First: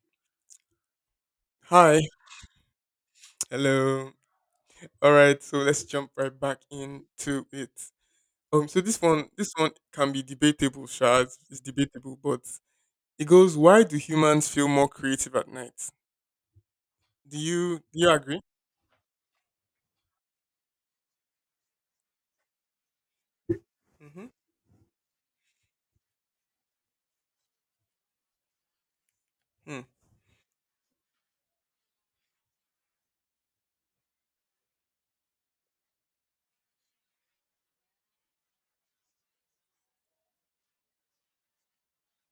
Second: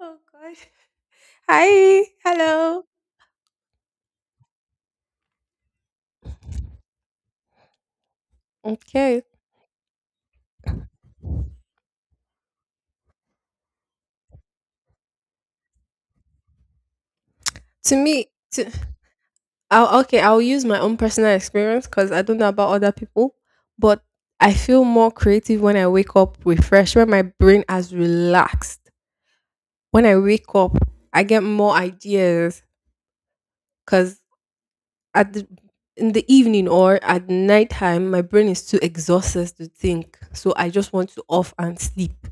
Oh gosh. Hi. Hi. Hello. Hello. All right, so let's jump right back into it. Um, so this Okay. one, this one can be debatable, Shards. It's debatable, but it goes: Why do humans feel more creative at night? Do you To do you me, agree? to I'll use my own personal experience because I don't know about other people, but Mm-hmm. I feel more creative when I wake up refreshed, when my brain has relaxed. Hmm. When I wake up, I get more ideas because at the in the evening or at nighttime, my brain is too exhausted to think, so I just want to off and sleep.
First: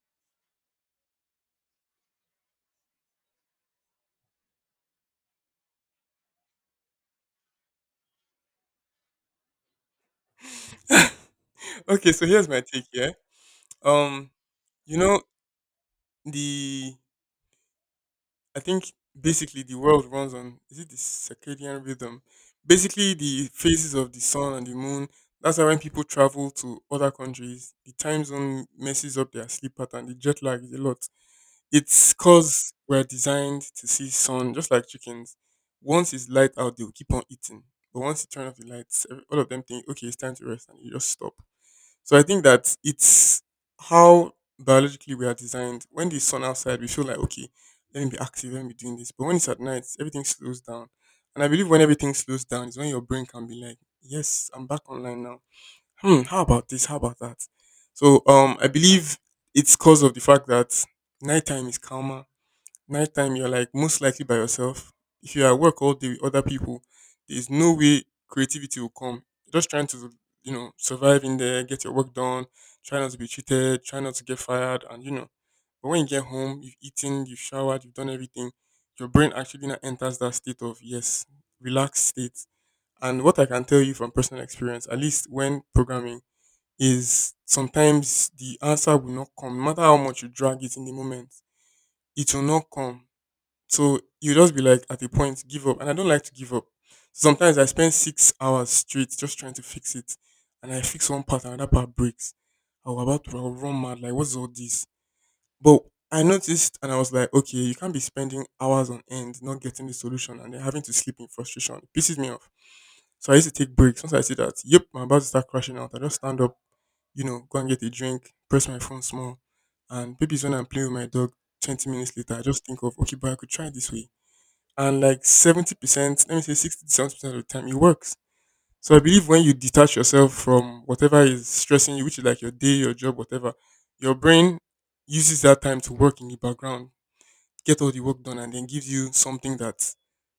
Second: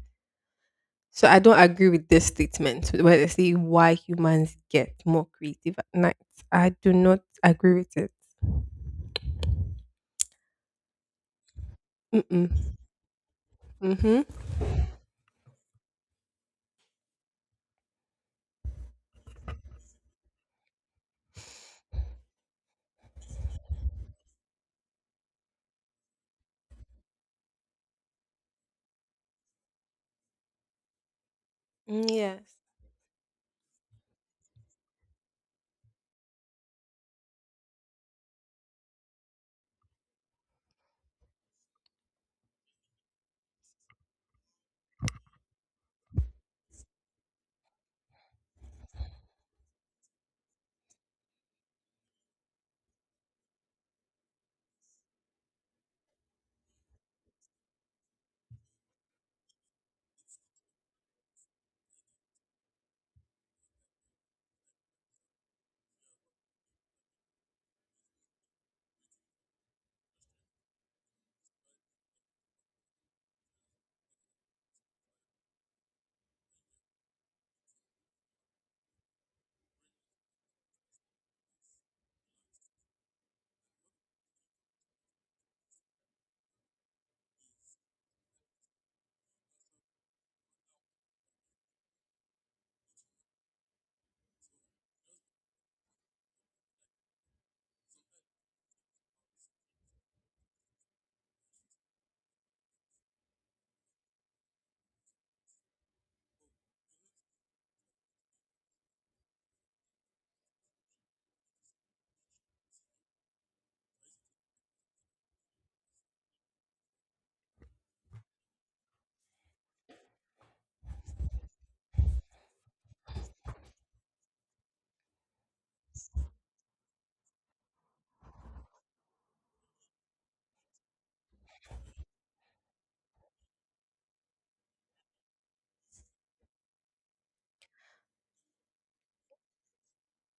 So I don't agree with this statement where they say why humans get more creative at night. I do not agree with it. Okay, so here's Mm-mm. my take. Yeah. Mm-hmm. Um, you know the I think basically the world runs on is it the circadian rhythm? Basically the phases of the sun and the moon. That's why when people travel to other countries, the time zone messes up their sleep pattern. The jet lag is a lot. Mm, It's yes. cause we're designed to see sun just like chickens. Once it's light out, they'll keep on eating. But once you turn off the lights, all of them think, okay, it's time to rest, and you just stop. So I think that it's how biologically we are designed. When the sun outside, we feel like okay, let me be active, let me be doing this. But when it's at night, everything slows down. And I believe when everything slows down is when your brain can be like, yes, I'm back online now. Hmm, how about this? How about that? So I believe it's because of the fact that nighttime is calmer. Nighttime, you're like most likely by yourself. If you're at work all day with other people, there's no way creativity will come. You're just trying to, survive in there, get your work done, try not to be cheated, try not to get fired, and you know. But when you get home, you've eaten, you've showered, you've done everything, your brain actually now enters that state of yes, relaxed state. And what I can tell you from personal experience, at least when programming, is sometimes the answer will not come. No matter how much you drag it in the moment, it will not come, so you just be like at a point give up, and I don't like to give up. Sometimes I spend 6 hours straight just trying to fix it, and I fix one part and another part breaks. I was run mad like what's all this? But I noticed and I was like, okay, you can't be spending hours on end not getting the solution and then having to sleep in frustration. It pisses me off. So I used to take breaks. Once I see that, yep, I'm about to start crashing out. I just stand up, go and get a drink, press my phone small, and maybe it's when I'm playing with my dog. 20 minutes later, I just think of okay, but I could try this way, and like 70%, let me say 60 to 70% of the time, it works. So I believe when you detach yourself from whatever is stressing you, which is like your day, your job, whatever, your brain uses that time to work in the background, get all the work done, and then gives you something that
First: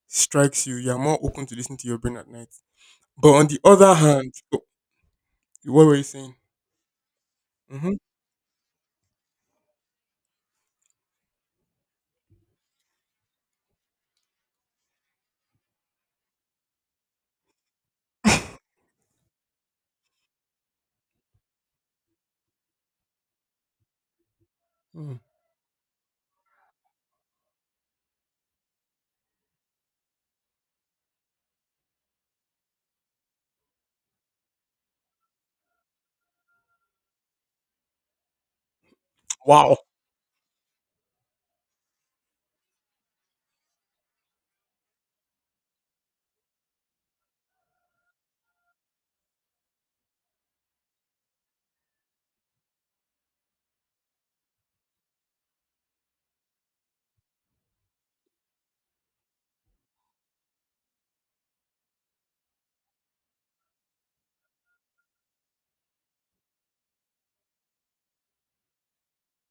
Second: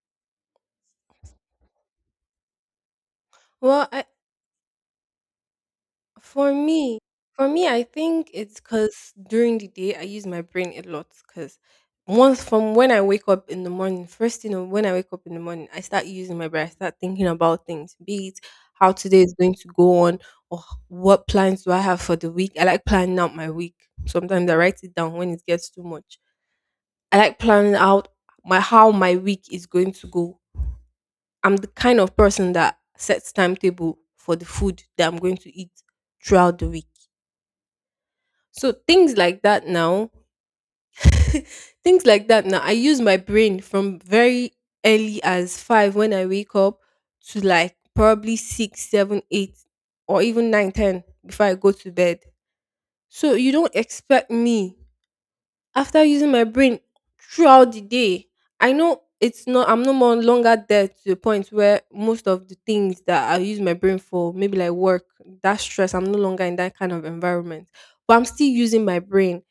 strikes you. You are more open to listen to your brain at night. But on the Well, other I, hand, oh, what were you saying? For me, for me, I think it's because during the day I use my brain a lot. Because once from when I wake up in the morning, first you know when I wake up in the morning, I start using my brain. I start thinking about things, be it how today is going to go on, or what plans do I have for the week. I like planning out my week. Sometimes I write it down Hmm. when it gets too much. I like planning out my how my week is going to go. I'm the kind of person that sets timetable for the food that I'm going to eat throughout the week. So things like that Wow. now, things like that now, I use my brain from very early as five when I wake up to like probably six, seven, eight, or even nine, ten before I go to bed. So you don't expect me after using my brain throughout the day. I know it's not I'm no more longer there to the point where most of the things that I use my brain for, maybe like work, that stress, I'm no longer in that kind of environment. But I'm still using my brain.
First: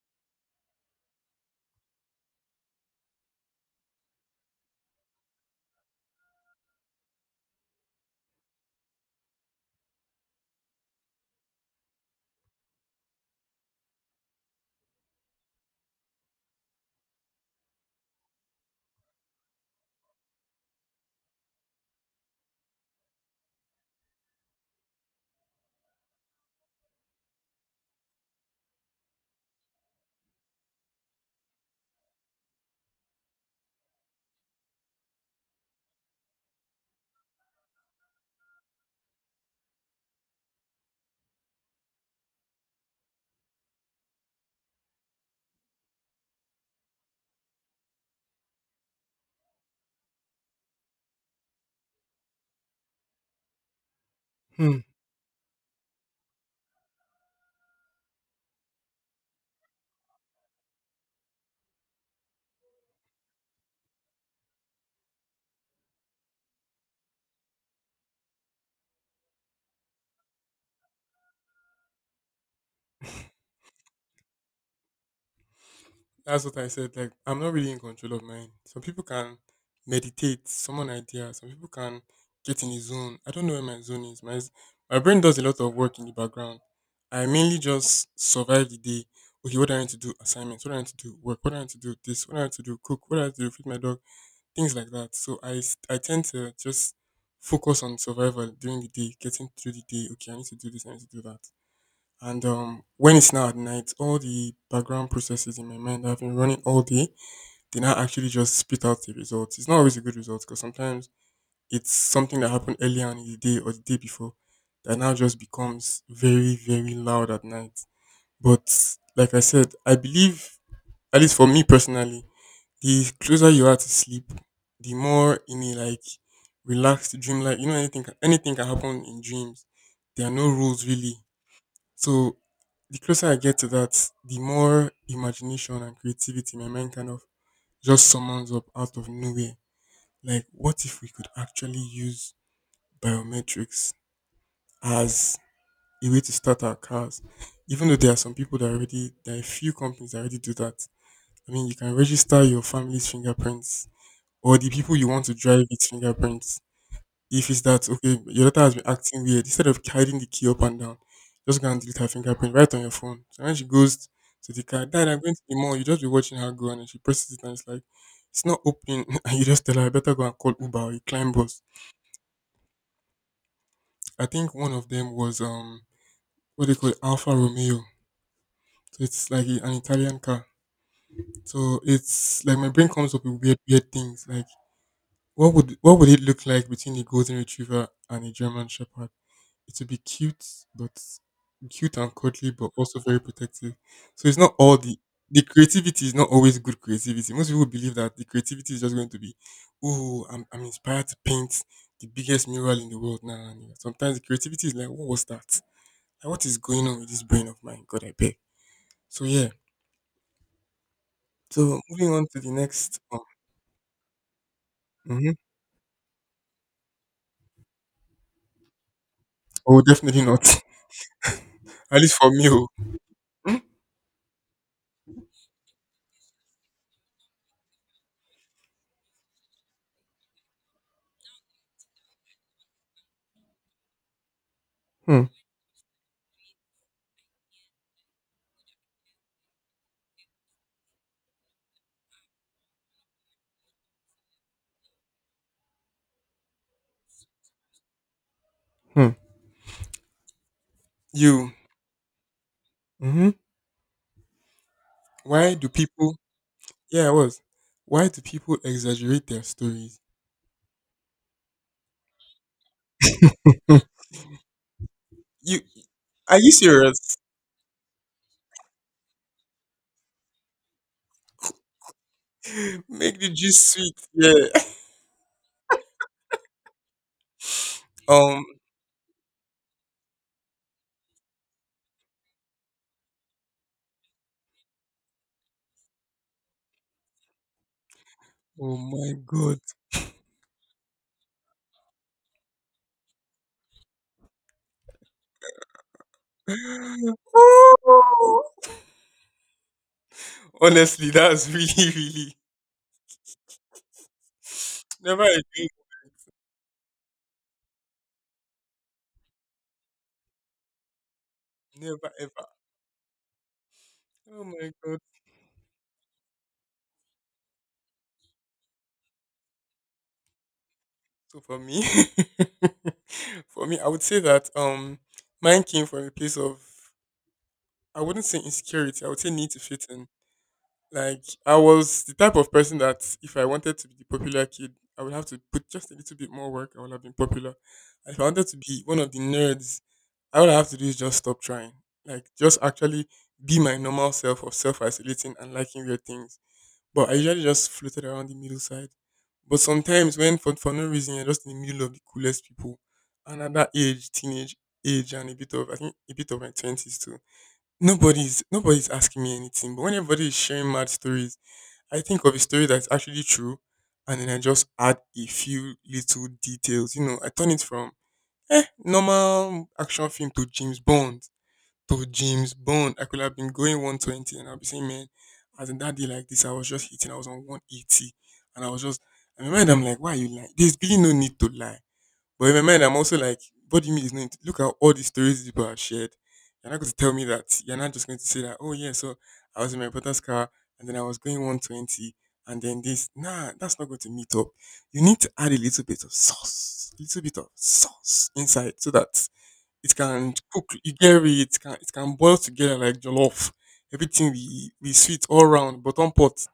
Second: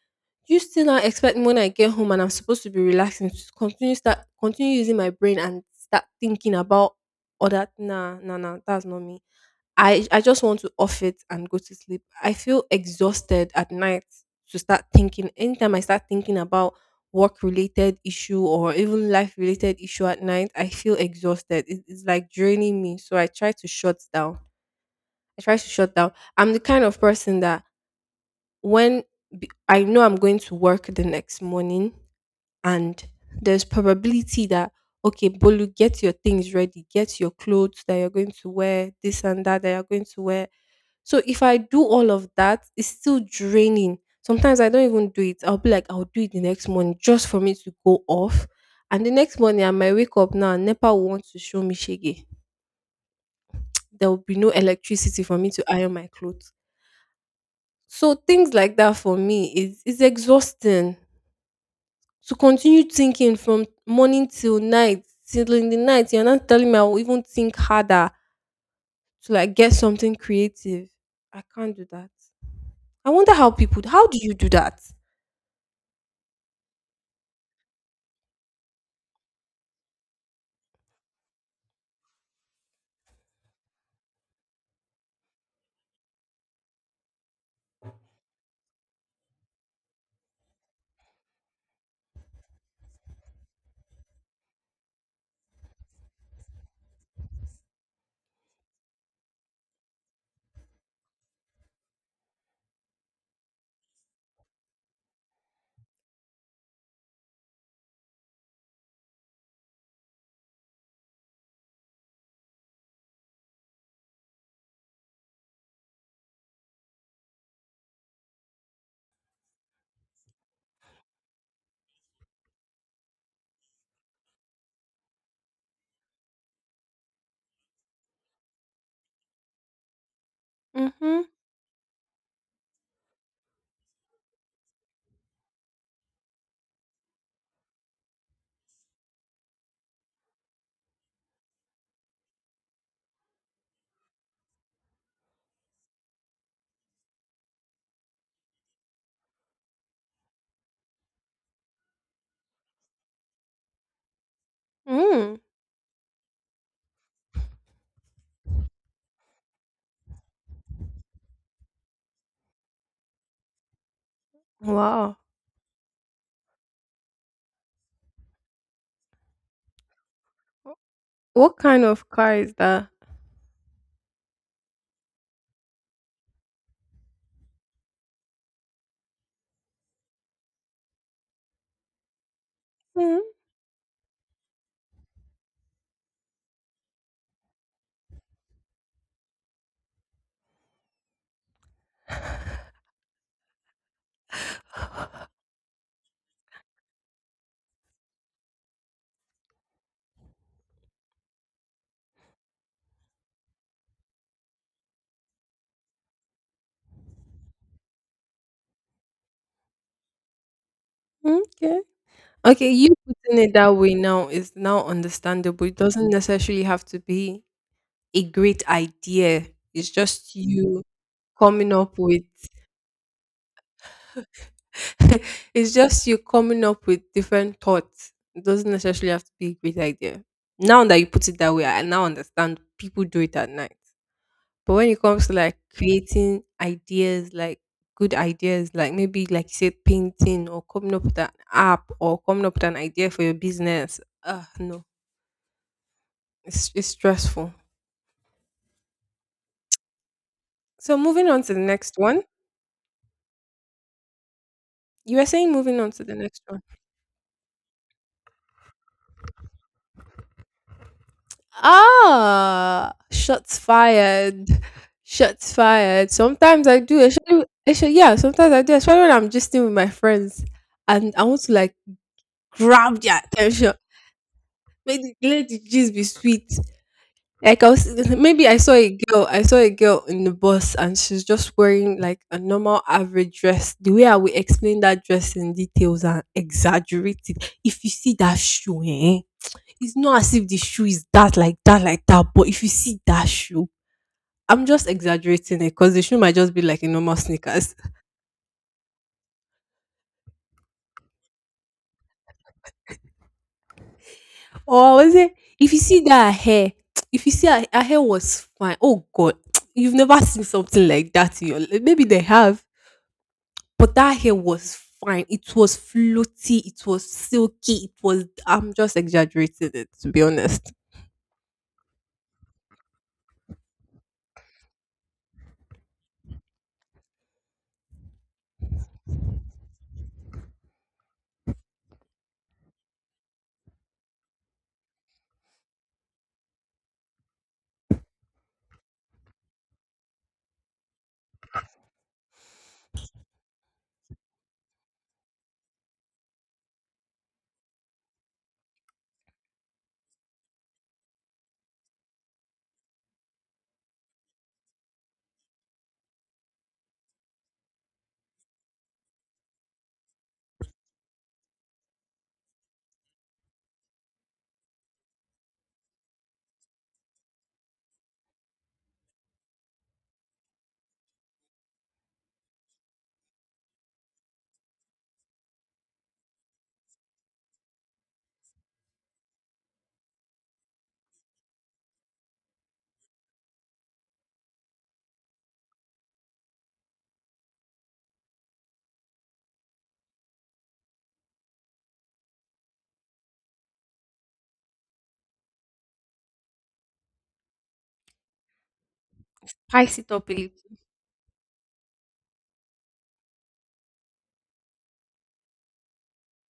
You still not expect me when I get home and I'm supposed to be relaxing to continue start continue using my brain and start thinking about other, nah, nah, nah, that's not me. I just want to off it and go to sleep. I feel exhausted at night to start thinking. Anytime I start thinking about work related issue or even life related issue at night, I feel exhausted. It's like draining me. So I try to shut down. I try to shut down. I'm the kind of person that when I know I'm going to work the next morning, and there's probability that, okay, Bolu, get your things ready, get your clothes that you're going to wear, this and that, that you're going to wear. So if I do all of that, it's still draining. Sometimes I don't even do it. I'll be like, I'll do it the next morning just for me to go off. And the next morning I might wake up now and NEPA will want to show me shege. There will be no electricity for me to iron my clothes. So things like that for me is exhausting. To continue thinking from morning till night, till in the night, you're not telling me I will even think harder to like get something creative. I can't do that. I wonder how people how do you do that? That's what I said. Like, I'm not really in control of mine. Some people can meditate, someone idea. Some people can get in a zone. I don't know where my zone is. My brain does a lot of work in the background. I mainly just survive the day. Okay, what do I need to do? Assignments. What do I need to do? Work. What do I need to do? This. What do I need to do? Cook. What do I need to do? Feed my dog. Things like that. So I tend to just focus on survival during the day, getting through the day. Okay, I need to do this. I need to do that. And when it's now at night, all the background processes in my mind that have been running all day, they now actually just spit out the results. It's not always a good result because sometimes it's something that happened earlier on in the day or the day before that now just becomes very, very loud at night. But like I said, I believe, at least for me personally, the closer you are to sleep, the more in a like relaxed dreamlike, you know, anything, anything can happen in dreams. There are no rules really, Mm-hmm. so the closer I get to that, the more imagination and creativity my mind kind of just summons up out of nowhere. Like, what if we could actually use biometrics as a way to start our cars? Even though there are some people that already, there are a few companies that already do that. I mean, you can register your family's fingerprints or the people you want to Mm. drive with fingerprints. If it's that okay, your daughter has been acting weird, instead of hiding the key up and down, just go and delete her fingerprint right on your phone. So when she goes to the car, Dad, Wow. I'm going to the mall. You just be watching her go, and then she presses it, and it's like it's not opening. And you just tell her, I better go and call Uber or a climb What bus. kind of car is that? I think one of them was what they call it, Alfa Romeo. So it's like an Italian car. So it's like my brain comes Mm, up with weird, weird things. Like what would it look like between a golden retriever and a German shepherd? It will be cute, but cute and cuddly, but also very protective. So it's not all the creativity is not always good creativity. Most people believe that the creativity is just going to be, oh, I'm inspired to paint the biggest mural in the world now. Sometimes the creativity is like, what was that? Like, what is going on with this brain of mine? God, I beg. So yeah. So okay. moving on to the Okay, you next. Oh. putting it that way now is now Mhm. understandable. It doesn't necessarily have to be a great idea. Oh, It's definitely just not. you coming up At least with for me. Oh. It's just you coming up with different thoughts. It doesn't necessarily have to be a great idea. Now that you put it that way, I now understand people do it at night. But when it Hmm. comes to like creating ideas, like good ideas, like maybe like you said, painting or coming up with an app or coming up with an idea for your business, no. It's stressful. Hmm. So moving on You. to the next one. hmm You were saying Why do moving on to the people next one. Yeah, I was. Why do people exaggerate their stories? Ah, shots Hmm. fired. Shots you fired. Are you Sometimes I do, serious? actually, yeah, sometimes I do, especially when I'm just still with my friends and I want to like grab Make their the juice attention. sweet. Yeah. Make the, let the gist be sweet. Like I was, Um. maybe I saw a girl in the bus and she's just wearing like a normal average dress. The way I will explain that dress in details and exaggerate it. If you see that Oh shoe, my eh? god. It's not as if the shoe is that like that like that, but if you see that shoe, I'm just exaggerating it because the shoe might just be like a normal sneakers. Oh. Honestly, that's really, really Or was never it, again. if you see that hair, if you see her, her hair was fine, oh god, you've never seen something like that in your life, maybe Never they ever. have, but that hair Oh my was god. fine. It was floaty, it was silky, it was, I'm just exaggerating it, to be honest. So for me, for me, I would say that mine came from a place of I wouldn't say insecurity. I would say need to fit in. Like I was the type of person that if I wanted to be the popular kid, I would have to put just a little bit more work. I would have been popular. And if I wanted to be one of the nerds, all I have to do is just stop trying. Like just actually be my normal self of self isolating and liking weird things. But I usually just floated around the middle side. But sometimes when for no reason you're just in the middle of the coolest people, and at that age, teenage age and a bit of my twenties too. Nobody's asking me anything. But when everybody is sharing mad stories, I think of a story that's actually true, and then I just add a few little details. You know, I turn it from normal action film to James Bond. I could have been going 120, and I'll be saying, man, as in that day like this, I was just hitting. I was on 180, and I was just. I remember I'm like, why are you lying? There's really no need to lie. But in my mind, I'm also like, what do you mean it's not? Look at all these stories these people have shared. You're not going to tell me that. You're not just going to say that, oh, yeah, so I was in my brother's car and then I was going 120 and then this. Nah, that's not going to meet up. You need to add a little bit of sauce, a little bit of sauce inside so that it Spice it up can a cook. You get it, it can boil together like jollof. Everything be sweet all round, bottom pot.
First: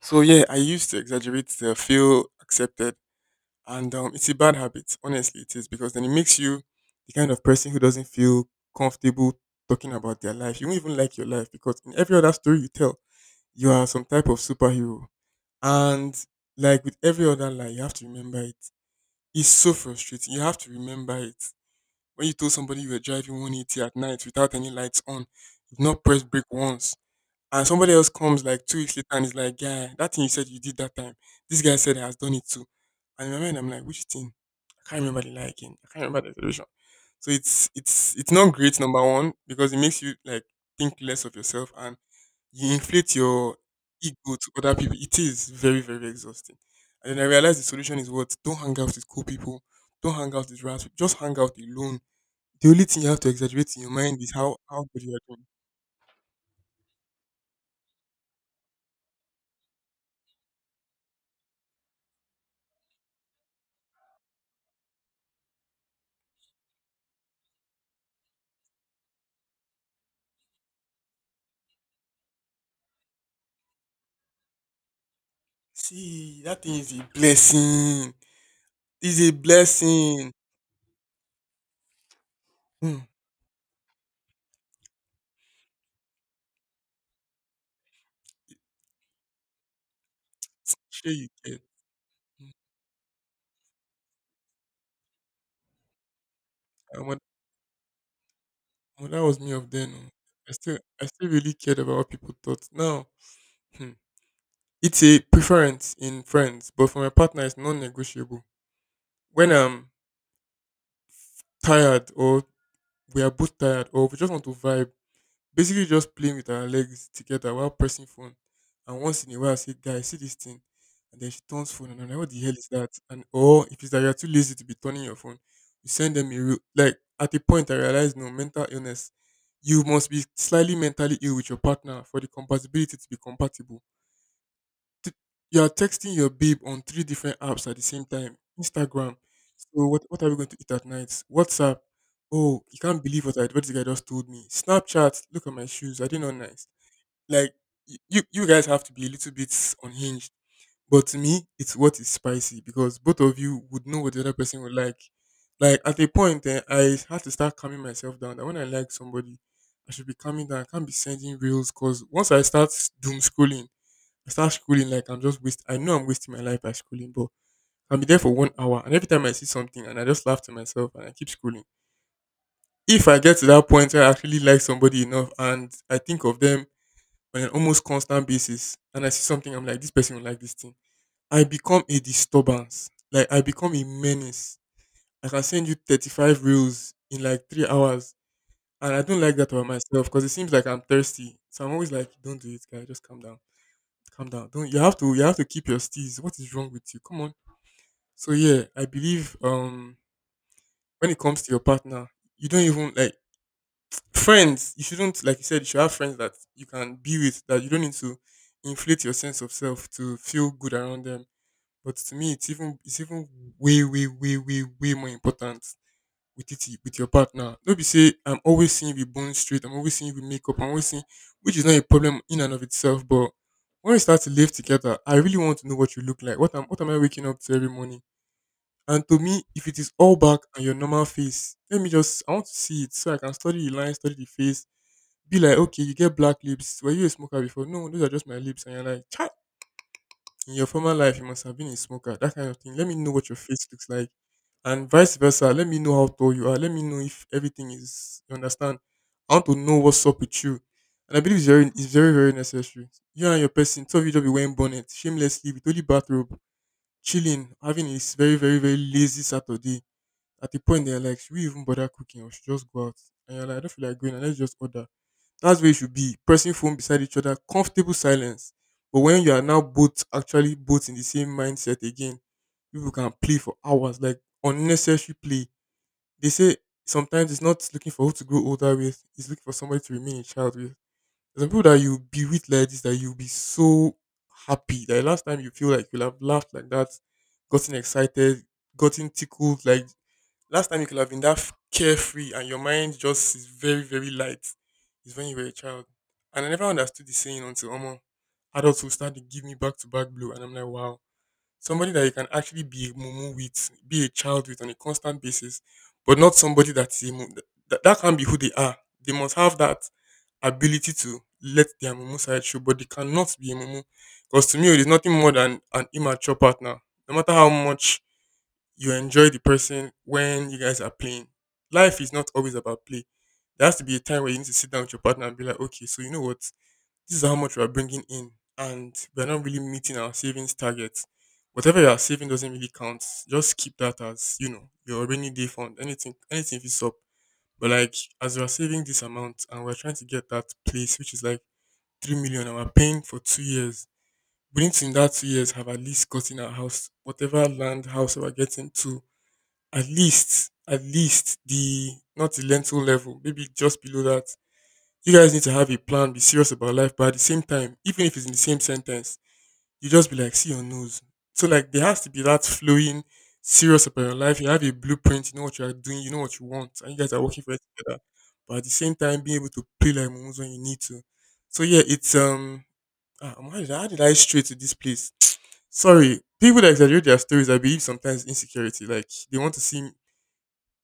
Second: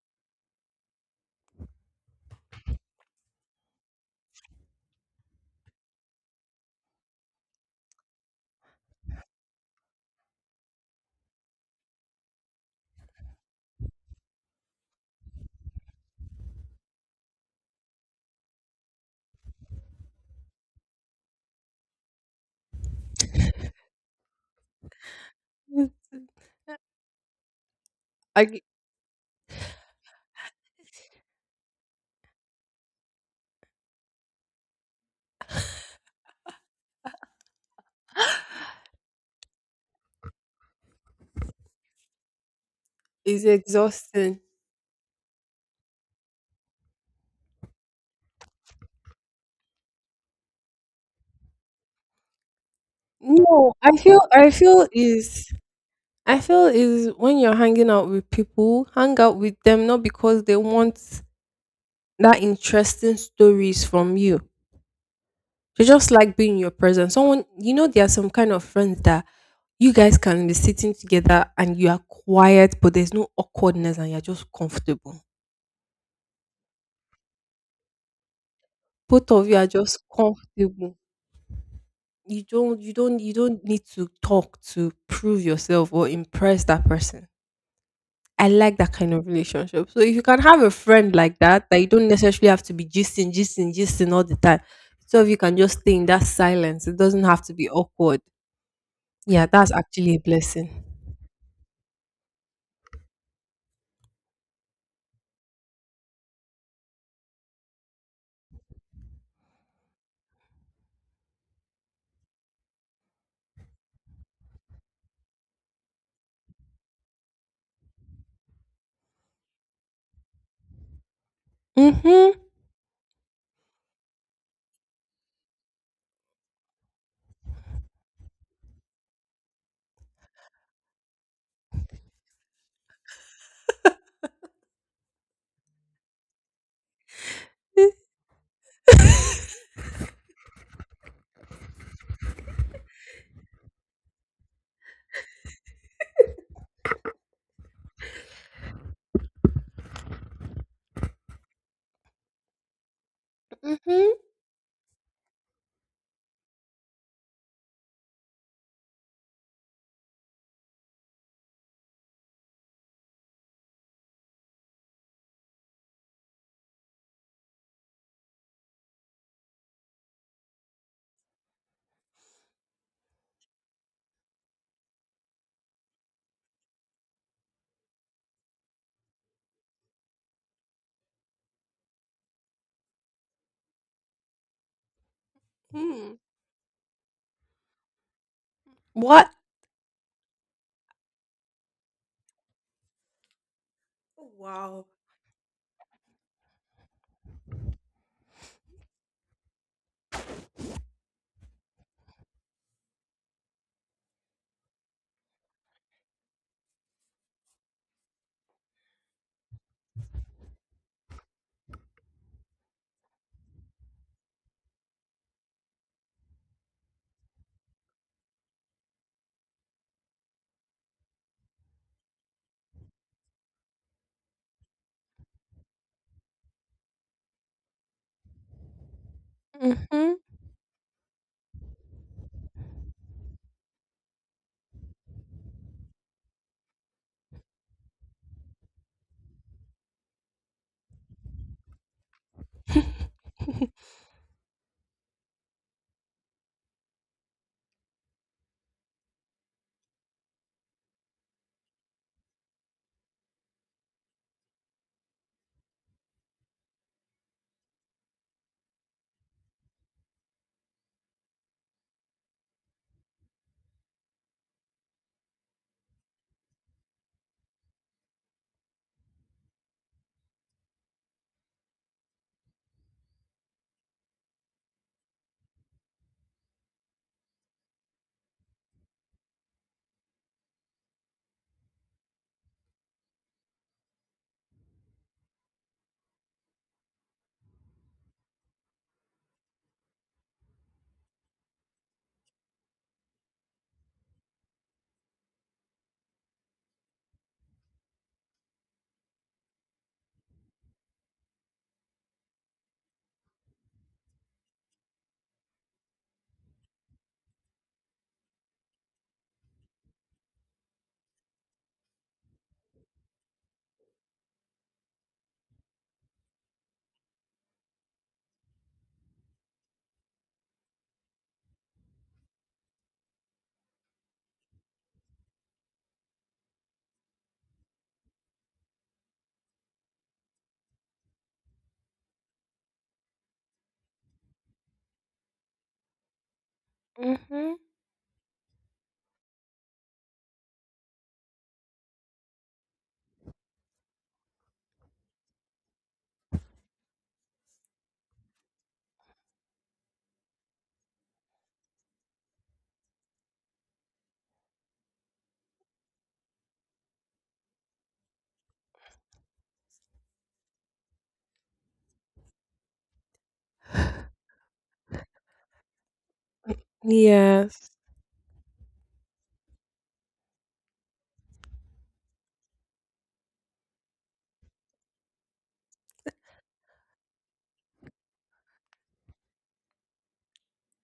So yeah, I used to exaggerate to feel accepted, and it's a bad habit, honestly, it is, because then it makes you the kind of person who doesn't feel comfortable talking about their life. You won't even like your life because in every other story you tell, you are some type of superhero. And like with every other lie, you have to remember it. It's so frustrating. You have to remember it. When you told somebody you were driving 180 at night without any lights on, you've little. not pressed brake once and somebody else comes I, like 2 weeks later and is like, "Yeah, that thing you said you did that time, this guy said he has done it too." And in my mind, I'm like, "Which thing? I can't remember the lie again. I can't remember the solution." So it's not great number one because it makes you like think less of yourself and you inflate it's your ego exhausting. to other people. It is very very exhausting. And then I realized the solution is what, don't hang out with cool people, don't hang out with rats, just hang out alone. The only thing you have to No, exaggerate in your I feel mind is I how feel good you are doing. is I feel is when you're hanging out with people, hang out with them not because they want that interesting stories from you. They just like being in your presence. Someone you know there are some kind of friends that you guys can be sitting together and you are quiet, but there's no awkwardness and you're just comfortable. See, that thing is a blessing. It's a Both of you are just blessing. comfortable. You don't you Mm. don't you don't need to talk to prove yourself or impress that person. I like that kind of relationship. So if you can have a Sure friend you like get. that, that you don't necessarily Mm. have to be gisting, gisting, gisting all the time. So if you can just stay in that silence, it And when, doesn't have to be awkward. when that was Yeah, me of that's then, oh, actually a I still blessing. I still really cared about what people thought. Now, hmm, it's a preference in friends, but for my partner, it's non-negotiable. When I'm tired, or we are both tired, or we just want to vibe, basically just playing with our legs together while pressing phone. And once in a while, I say, "Guy, see this thing," and then she turns phone, and I'm like, "What Mhm. the hell is that?" And or if it's that you're too lazy to be turning your phone, you send them a real like. At a point, I realized no mental illness. You must be slightly mentally ill with your partner for the compatibility to be compatible t- you are texting your babe on three different apps at the same time. Instagram. So what are we going to eat at night? WhatsApp. Oh, you can't believe what this guy just told me. Snapchat. Look at my shoes. Are they not nice? Like you guys have to be a little bit unhinged. But to me, it's what is spicy because both of you would know what Mhm. the other person would like. Like at a point, I had to start calming myself down. That when I like somebody, I should be calming down. I can't be sending reels because once I start doom scrolling, I start scrolling like I'm just waste. I know I'm wasting my life by scrolling, but I'll be there for 1 hour, and every time I see something, and I just laugh to myself, and I keep scrolling. If I get to that point where I actually like somebody enough, and I think of them on an almost constant basis, and I see something, I'm like, this person will like this thing. I become a disturbance. Like I become a menace. I can send you Mm. 35 reels in like 3 hours, and I don't What? like that about myself because it seems like I'm thirsty. So I'm always like, don't do it, guy. Just calm down. Calm down. Don't you Wow. have to you have to keep your steez. What is wrong with you? Come on. So yeah, I believe when it comes to your partner, you don't even like friends, you shouldn't, like you said, you should have friends that you can be with that you don't need to inflate your sense of self to feel good around them. But to me it's even way, way, way, way, way more important with your partner. Don't be say I'm always seeing you with bone straight, I'm always seeing you with makeup, I'm always seeing, which is not a problem in and of itself, but when we start to live together, I really want to know what you look like. What am I waking up to every morning? And to me, if it is all Mhm. back and your normal face, let me just I want to see it so I can study the line, study the face, be like, okay, you get black lips. Were you a smoker before? No, those are just my lips. And you're like, "Chai, in your former life you must have been a smoker," that kind of thing. Let me know what your face looks like. And vice versa, let me know how tall you are. Let me know if everything is, you understand. I want to know what's up with you. And I believe it's very, very necessary. You and your person, two of you just be wearing bonnet, shamelessly with only bathrobe, chilling, having a very, very, very lazy Saturday at the point they're like, should we even bother cooking or should just go out? And you're like, I don't feel like going, and let's just order. That's where you should be, pressing phone beside each other, comfortable silence. But when you are now both actually both in the same mindset again, people can play for hours, like unnecessary play. They say sometimes it's not looking for who to grow older with, it's looking for somebody to remain a child with. There's some people that you be with like this that you'll be so happy. Like last time you feel like you'll have laughed like that, gotten excited, gotten tickled, like, last time you could have been that carefree and your mind just is very, very light is when you were a child. And I never understood the saying until almost adults will start to give me back to back blow. And I'm like, wow, somebody that you can actually be a mumu with, be a child with on a constant basis, but not somebody that can't be who they are. They must have that ability to let their mumu side show, but they cannot be a mumu. Because to me, it is nothing more than an immature partner. No matter how much you enjoy the person when you guys are playing. Life is not always about play. There has to be a time where you need to sit down with your partner and be like, okay, so you know what? This is how much we are bringing in, and we're not really meeting our savings targets. Whatever you are saving doesn't really count. Just keep that as, you know, your rainy day fund. Anything, anything is up. Mhm. But like as we are saving this amount and we're trying to get that place, which is like 3 million, and we're paying for 2 years. We need to in that 2 years have at least gotten our house, whatever land house we're getting to, at least the not the lentil level, maybe just below that. You guys need to have a plan, be serious about life, but at the same time, even if it's in the same sentence, you just be like, see your nose. So like there has to be that flowing, serious about your life. You have a blueprint, you know what you are doing, you know what you want, and you guys are working for it Yes. together. But at the same time, being able to play like momos when you need to. So yeah, it's how did I stray to this place? Sorry, people that exaggerate their stories, I believe sometimes insecurity. Like they want to seem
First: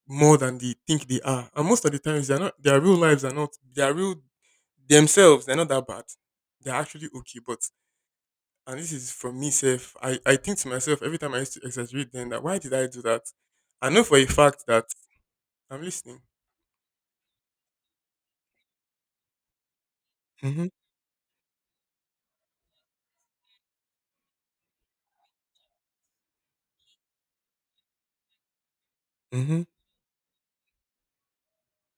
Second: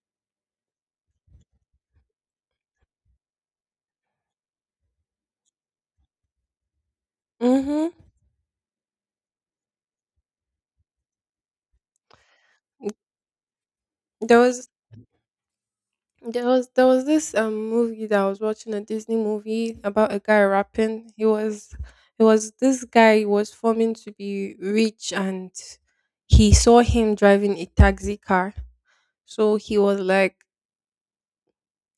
more than they think they are. And most of the times they're not their real lives are not their real themselves, they're not that bad. They're actually okay. But Mhm. and this is from me self. I think to myself every time I used to exaggerate then, that why did I do that? I know for a There fact was that. I'm listening. there was this movie that I was watching, a Disney movie about a guy Mm-hmm. rapping. He was it was this guy was forming to be rich and he saw him driving a taxi car. So Mm-hmm. he was like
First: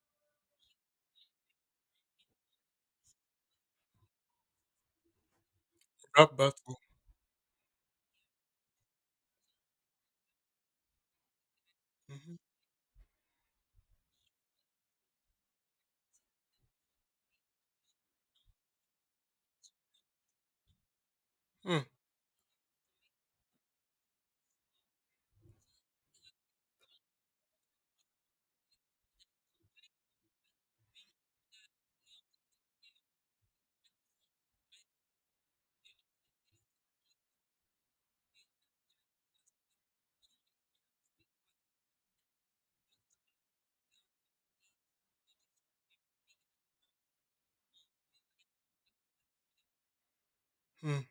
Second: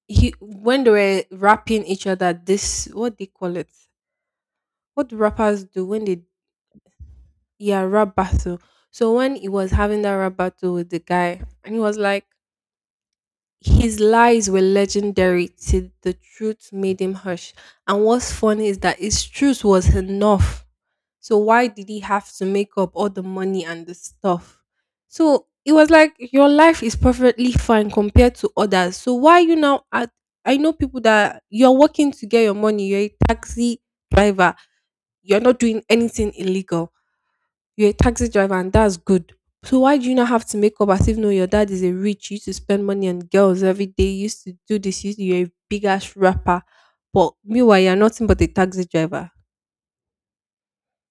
he when they were rapping each other, this what they call it. What do rappers do when they, Rap battle. yeah, rap battle. So when he was having that rap battle with the guy and he was like, Mm-hmm. his lies were legendary till the truth made him hush. And what's funny is that his truth was enough. So why Mm, did he have to make up all the money and the stuff? So it was like your life is perfectly fine compared to others. So why you now at I know people that you're working to get your money, you're a taxi driver, you're not doing anything illegal, you're a taxi driver and that's good. So why do you not have to make up as if no your dad is a rich, you used to spend money on girls every day, you used to do this, you used to, you're a big ass rapper. But meanwhile you're nothing but a taxi driver. mm.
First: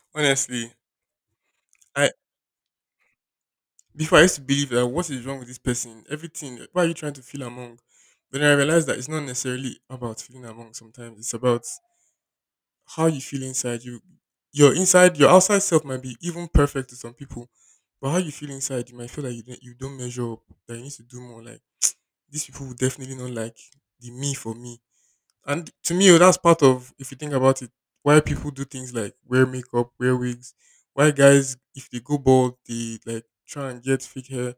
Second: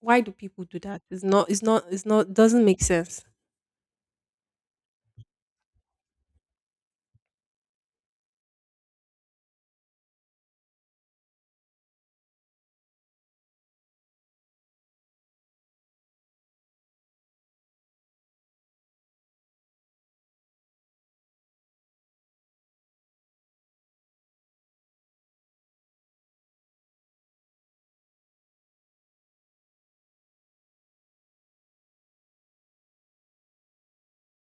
Why do people Honestly, do that? It's not it's not it's I not doesn't make sense. before, I used to believe that what is wrong with this person, everything. Why are you trying to feel among? But then I realized that it's not necessarily about feeling among. Sometimes it's about how you feel inside you, your outside self might be even perfect to some people, but how you feel inside you might feel like you don't measure up, that you need to do more, like these people will definitely not like the me for me. And to me, oh, that's part of, if you think about it, why people do things like wear makeup, wear wigs, why guys if they go bald they like try and get fake hair,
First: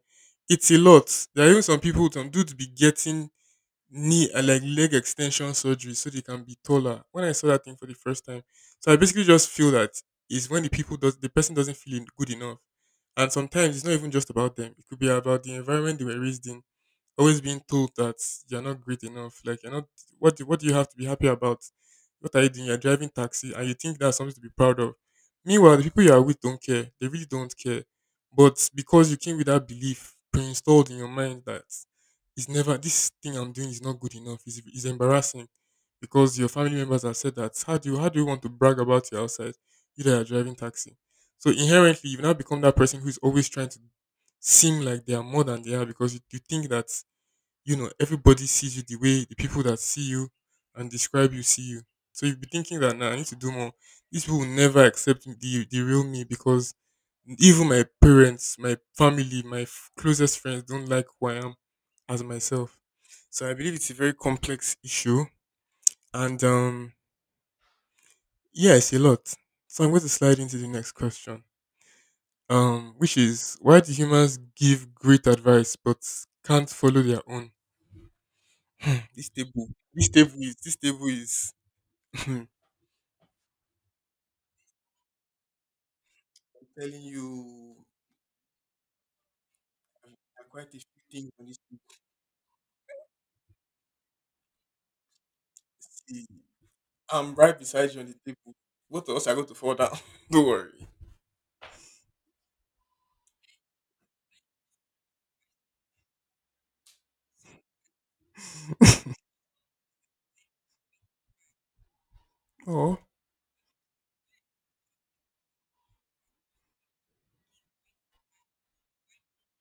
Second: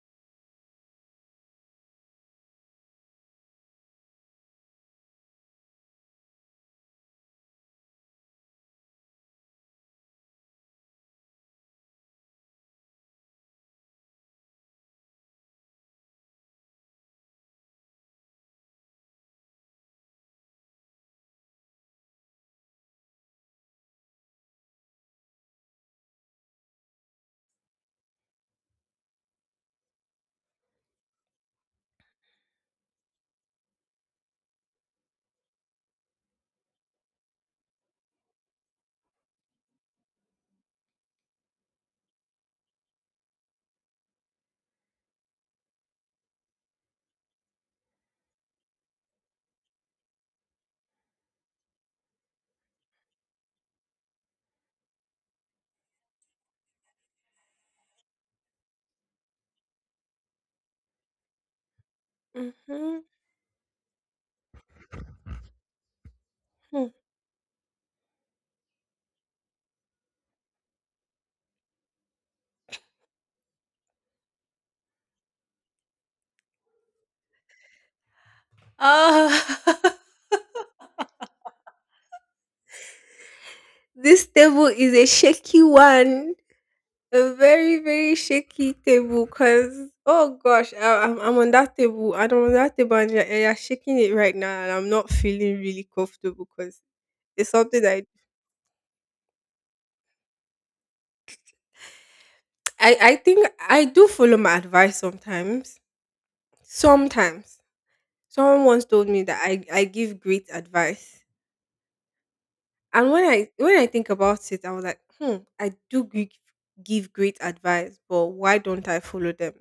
it's a lot. There are even some people, some dudes be getting knee, like leg extension surgery so they can be taller. When I saw that thing for the first time, so I basically just feel that is when the people does the person doesn't feel good enough, and sometimes it's not even just about them. It could be about the environment they were raised in, always being told that you're not great enough. Like you're not, what do you have to be happy about? What are you doing? You're driving taxi and you think that's something to be proud of. Meanwhile, the people you are with don't care. They really don't care. But because you came with that belief pre-installed in your mind that it's never this thing I'm doing is not good enough. It's embarrassing because your family members have said that. How do you want to brag about your outside? You that are driving taxi. So inherently, you now become that person who is always trying to seem like they are more than they are because you think that you know, everybody sees you the way the people that see you and describe you see you. So you'll be thinking that now nah, I need to do more. These people will never accept the real me because even my parents, my family, my closest friends don't like who I am as myself. Mm-hmm. So I believe it's a very complex issue, and yeah, it's a lot. So I'm going to slide into the next question, which is why do humans give great advice but can't follow their own? This table, Ah, this table is, this table is. I'm this table is a shaky one. telling A you, very, very shaky table, cause oh there are quite gosh, a I few I'm things I'm on on this that table. table. I'm on that table and you're shaking it right now and I'm not feeling really See, comfortable, cause I'm it's right something beside you that on the table. Both of us are going to fall down. Don't worry. I think I do follow my advice sometimes. Sometimes. Someone once told me that I give great advice. Oh, And when I think about it, I was like, "Hmm, I do give great advice, but why don't I follow them?"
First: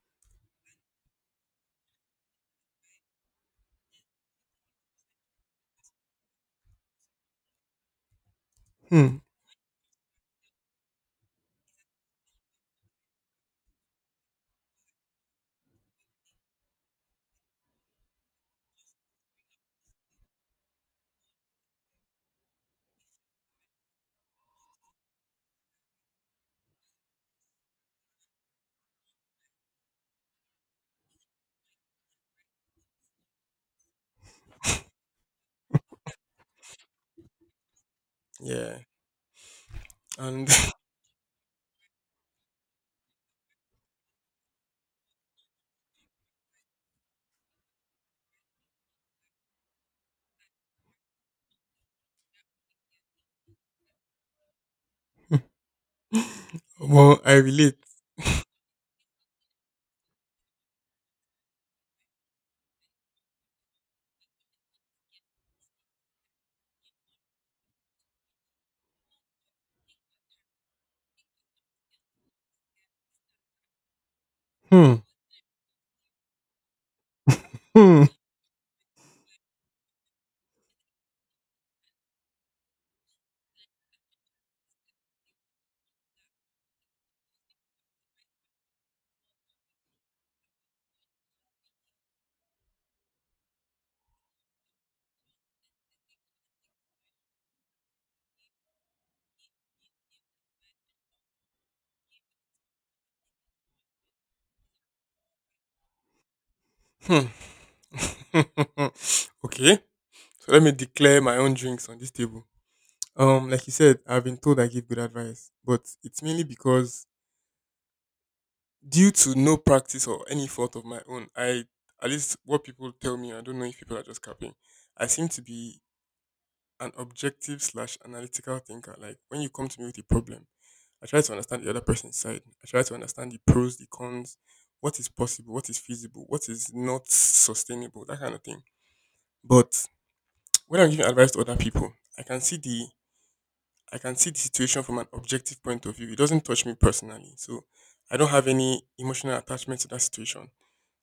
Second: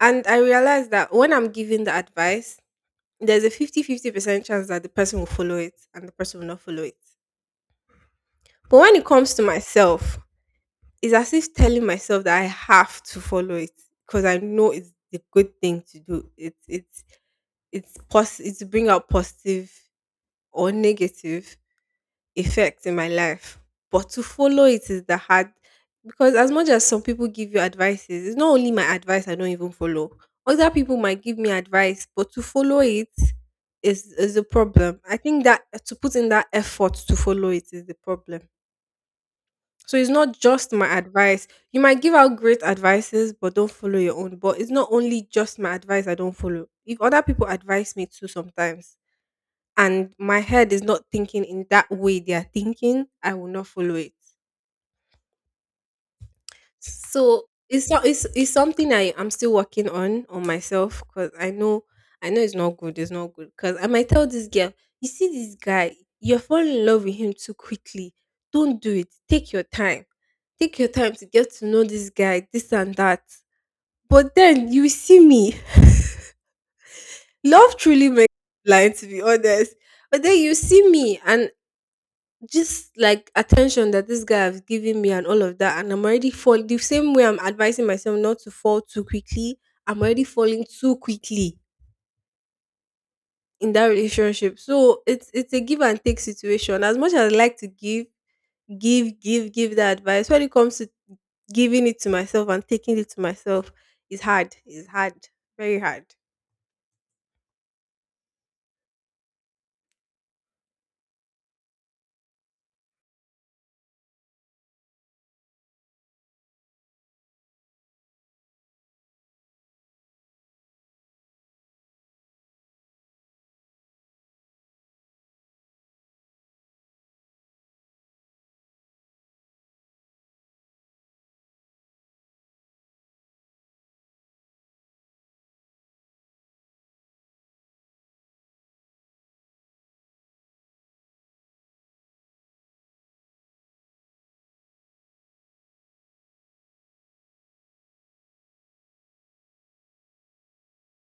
And I realized that when I'm giving the advice, there's a 50/50% chance that the person will follow it and the person will not follow it. But when it hmm. comes to myself, it's as if telling myself that I have to follow it because I know it's the good thing to do. It's bring out positive or negative effect in my life. But to follow it is the hard because as much as some people give you advices, it's not only my advice I don't even follow. Other people might give me advice, but to follow it is a problem. I think that to put in that effort to follow it is the problem. Yeah. So it's not And just my advice. You might give out great advices, but don't follow your own. But it's not only just my advice I don't follow. If other people advise me too sometimes, and my head is not thinking in that way they are thinking, I will not follow it. well, I So relate. it's not it's, it's something I'm still working on myself because I know it's not good. It's not good because I might tell this girl, you see this guy, you're falling in love with him too quickly. Don't do it. Take your time. Take your time to get to know this guy, this and that. But then you Hmm. see me. Love Hmm. truly makes me blind, to be honest. But then you see me, and just like attention that this guy has given me and all of that, and I'm already fall the same way I'm advising myself not to fall too quickly. I'm already falling too quickly in that relationship. So it's a give and take situation. As much as I like to give, give, give, give that advice, when it comes to giving it to myself and taking it to myself, it's hard. It's hard. Very hard. Hmm. Okay. So let me declare my own drinks on this table. Like you said, I've been told I give good advice, but it's mainly because due to no practice or any fault of my own, I at least what people tell me, I don't know if people are just capping. I seem to be an objective slash analytical thinker. Like when you come to me with a problem, I try to understand the other person's side. I try to understand the pros, the cons, what is possible, what is feasible, what is not sustainable, that kind of thing. But when I'm giving advice to other people, I can see the I can see the situation from an objective point of view. It doesn't touch me personally. So I don't have any emotional attachment to that situation.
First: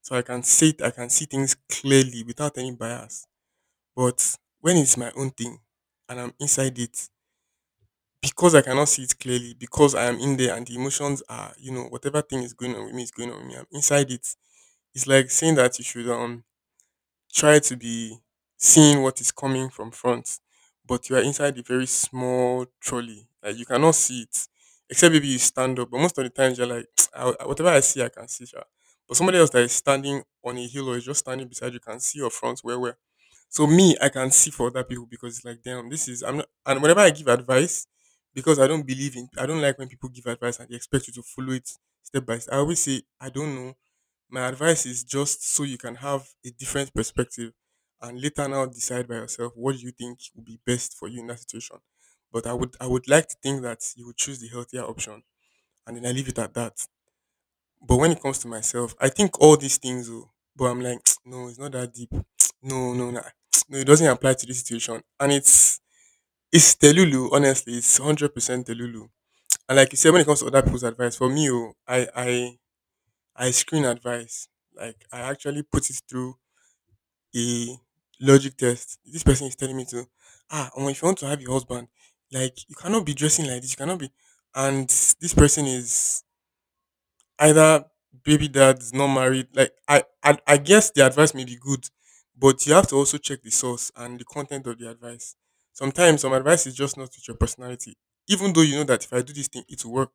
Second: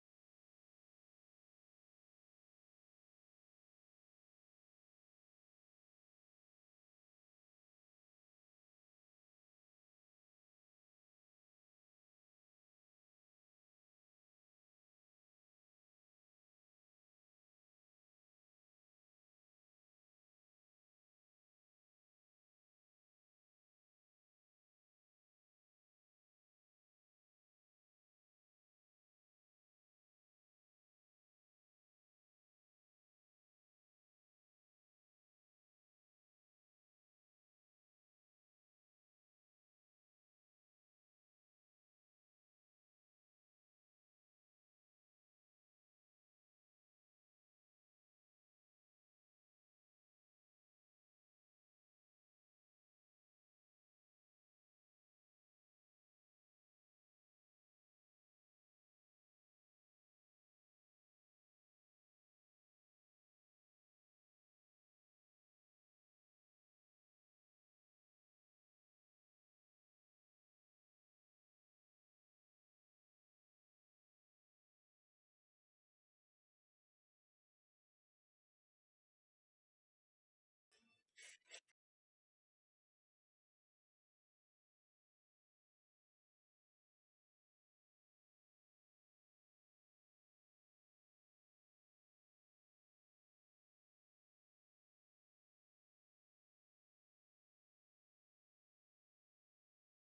So I can see things clearly without any bias. But when it's my own thing and I'm inside it, because I cannot see it clearly, because I am in there and the emotions are, you know, whatever thing is going on with me is going on with me. I'm inside it. It's like saying that you should try to be seeing what is coming from front, but you are inside a very small trolley. Like you cannot see it, except maybe you stand up. But most of the times you're like, "Ah, whatever I see, I can see. Sha." But somebody else that is standing on a hill or is just standing beside you can see your front where. So me, I can see for other people because it's like, damn, this is I'm not. And whenever I give advice, because I don't believe in, I don't like when people give advice and they expect you to follow it step by step. I always say, I don't know. My advice is just so you can have a different perspective and later now decide by yourself what you think would be best for you in that situation. But I would like to think that you would choose the healthier option and then I leave it at that. But when it comes to myself, I think all these things. Oh, but I'm like, no, it's not that deep. No, no, no. No, it doesn't apply to this situation. And it's Telulu, honestly, it's 100% Telulu. And like you said, when it comes to other people's advice, for me, oh, I screen advice. Like I actually put it through a logic test. This person is telling me to, ah, well, if you want to have your husband, like you cannot be dressing like this. You cannot be. And this person is either baby dad's not married. Like I guess the advice may be good, but you have to also check the source and the content of the advice. Sometimes some advice is just not with your personality, even though you know that if I do this thing, it will work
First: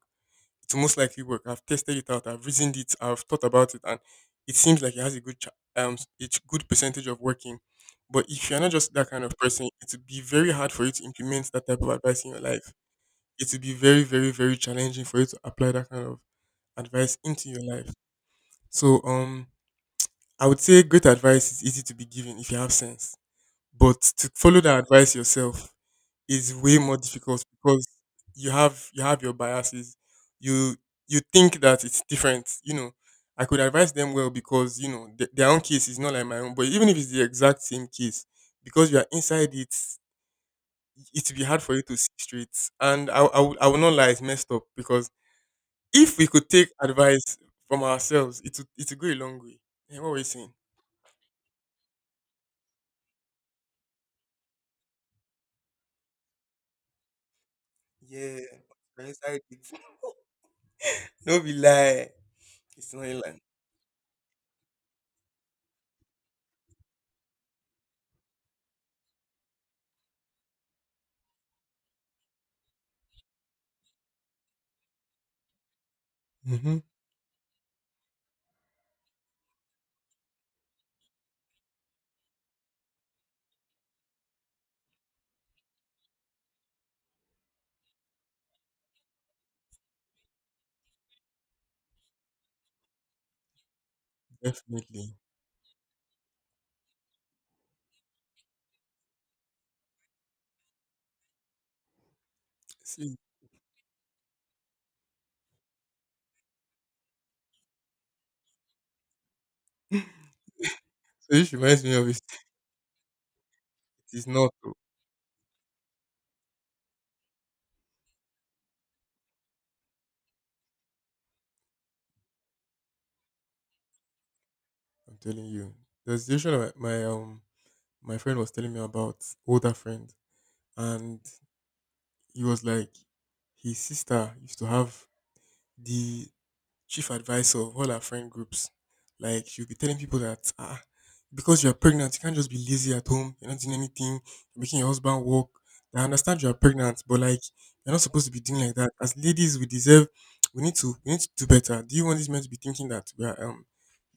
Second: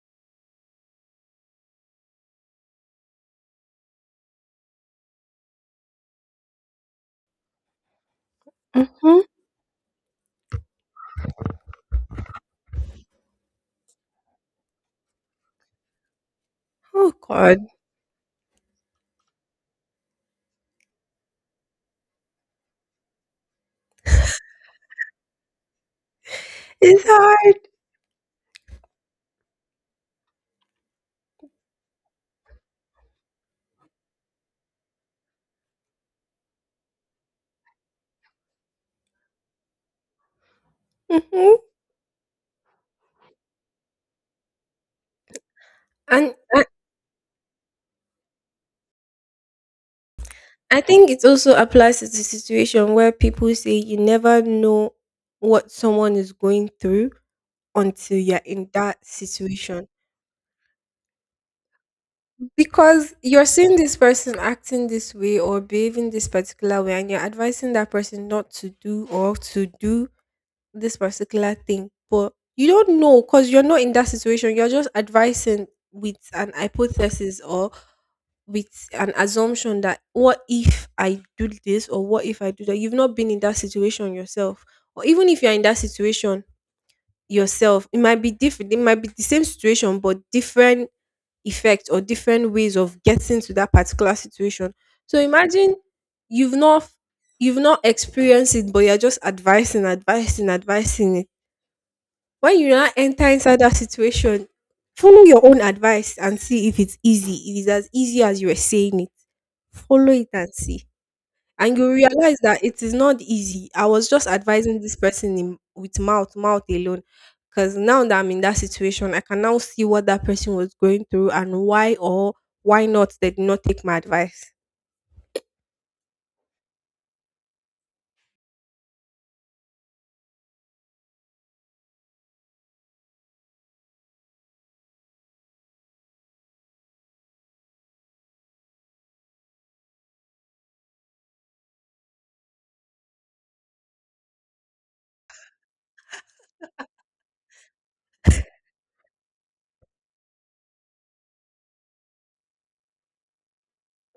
to most likely work. I've tested it out. I've reasoned it. I've thought about it, and it seems like it has a it's good percentage of working. But if you're not just that Mm-hmm. kind of person, it would be very hard for you to implement that type of advice in your life. It would be very, very, very challenging for you to apply that kind of Oh advice into God, your life. So I would say great advice is easy to be given if you have sense. But to follow that advice yourself is way more it's difficult hard. because you have your biases. You you think that it's different. You know, I could advise them well because you know their own case is not like my own. But even if it's the exact same case, because you are inside it, it will be hard Mm-hmm. for you to see straight. And I would not lie, it's messed up because if we And could take advice from ourselves, it would go a long way. Yeah, what were you saying? I think it also applies to the situation where people say you never know what someone is going through until Yeah, you're in we're that inside it. situation. No be lie. It's not a Because lie. you're seeing this person acting this way or behaving this particular way, and you're advising that person not to do or to do this particular thing. But you don't know because you're not in that situation. You're just advising with an Mm-hmm. hypothesis or with an assumption that what if I do this or what if I do that? You've not been in that situation yourself. Or even if you're in that situation yourself, it might be different. It might be the same situation, but different effects or different ways of getting to that particular situation. Definitely. So imagine you've not you've not experienced it, but you're just advising, advising, advising it. When you now See, enter inside that situation, follow your own advice and see if it's easy. It is as easy as you were saying it. so Follow it and see. this And reminds you me of it. realize that it is not easy. I was It's just not. Oh, advising this person in, with mouth, mouth alone. Because now that I'm in that situation, I can now see what that person was going through and why or why not they did not take my advice. I'm telling you. The situation that my my friend was telling me about older friend, and he was like, his sister used to have the chief advisor of all her friend groups. Like she'll be telling people that ah, because you're pregnant, you can't just be lazy at home. You're not doing anything. You're making your husband work. I understand you're pregnant, but like you're not supposed to be doing like that. As ladies, we deserve. We need to. We need to do better. Do you want these men to be thinking that we are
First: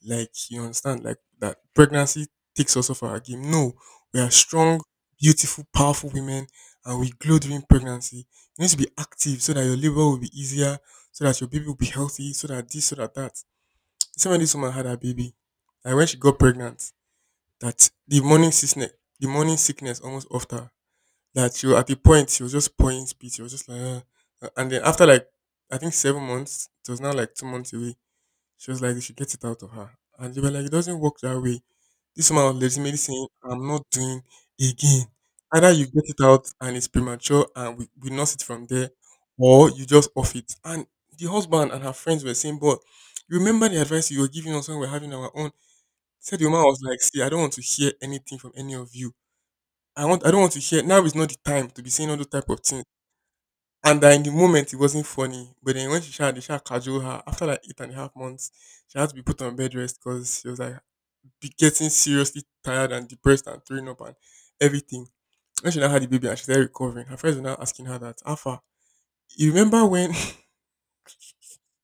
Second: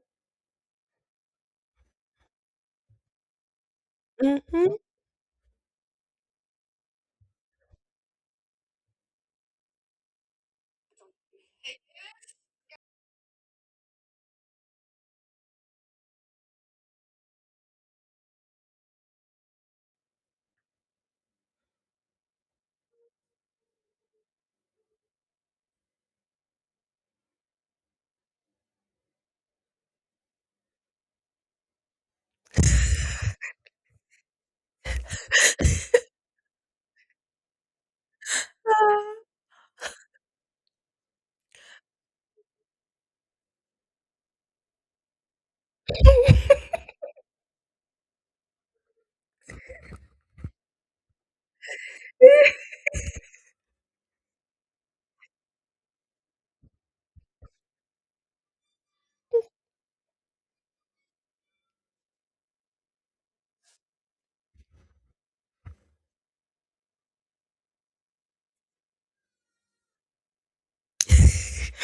like you understand, like that pregnancy takes us off our game? No, we are Hmm. strong, beautiful, powerful women, and we glow during pregnancy. You need to be active so that your labor will be easier so that your baby will be healthy, so that this, so that that. The same when this woman had her baby, and when she got pregnant, that the morning sickness almost off her. That she was at the point she was just pouring speech. She was just like, "Ah," and then after like I think 7 months, it was now like 2 months away. She was like, they should get it out of her. And they were like, it doesn't work that way. This woman was legitimately saying, I'm not doing again. Either you get it out and it's premature and we nurse it from there, or you just off it. And the husband and her friends were saying, but you remember the advice you were giving us when we are having our own? Said the woman was like, see, I don't want to hear anything from any of you. I don't want to hear now is not the time to be saying all those type of things. And that in the moment it wasn't funny, but then when she tried, they tried to cajole her after like 8.5 months, she had to be put on bed rest because she was like be getting seriously tired and depressed and throwing up and everything. When she now had the baby and she's still recovering, her friends were now asking her that, Alpha, you remember when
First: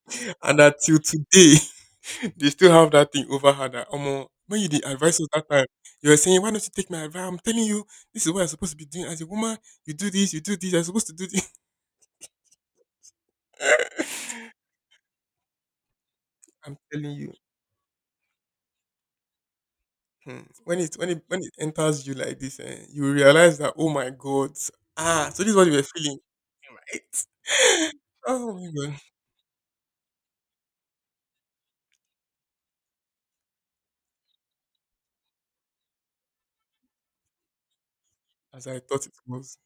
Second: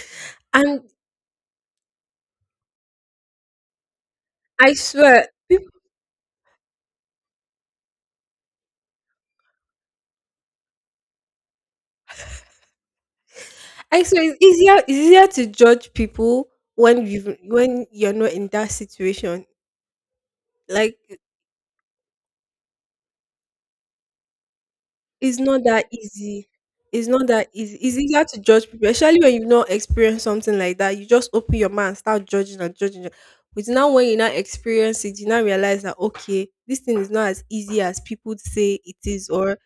and that And till today they still have that thing over her that almost when you I did advise us swear, that peop- time, you were saying, why don't you take my advice? I'm telling you, this is what you're supposed to be doing as a woman. You do this, you're supposed to do this. I swear, it's easier to judge people I'm when telling you. you're not in that situation. Hmm. When it Like, when it when it enters you like this, eh, you will realize that oh my god, ah, it's so this is not what you were that feeling, easy. It's not that easy. right? It's easier to Oh judge my people, god, especially when you've not experienced something like that. You just open your mind and start judging and judging. But now, when you now experience it, you now realize that okay, this thing is not as easy as people as I say it thought it is, was, or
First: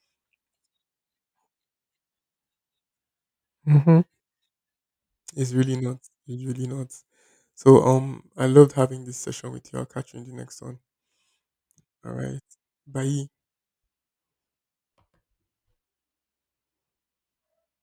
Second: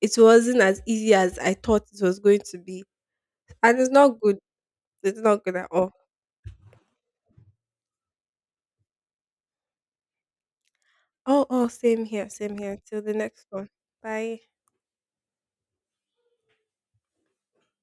it wasn't as easy as I thought it was going to be, and it's hmm not good. It's not it's good at really all. not. It's really not. So I loved having this session with you. I'll catch you in the next one. Oh, oh, same All here, right, same here. Till the bye. next one. Bye.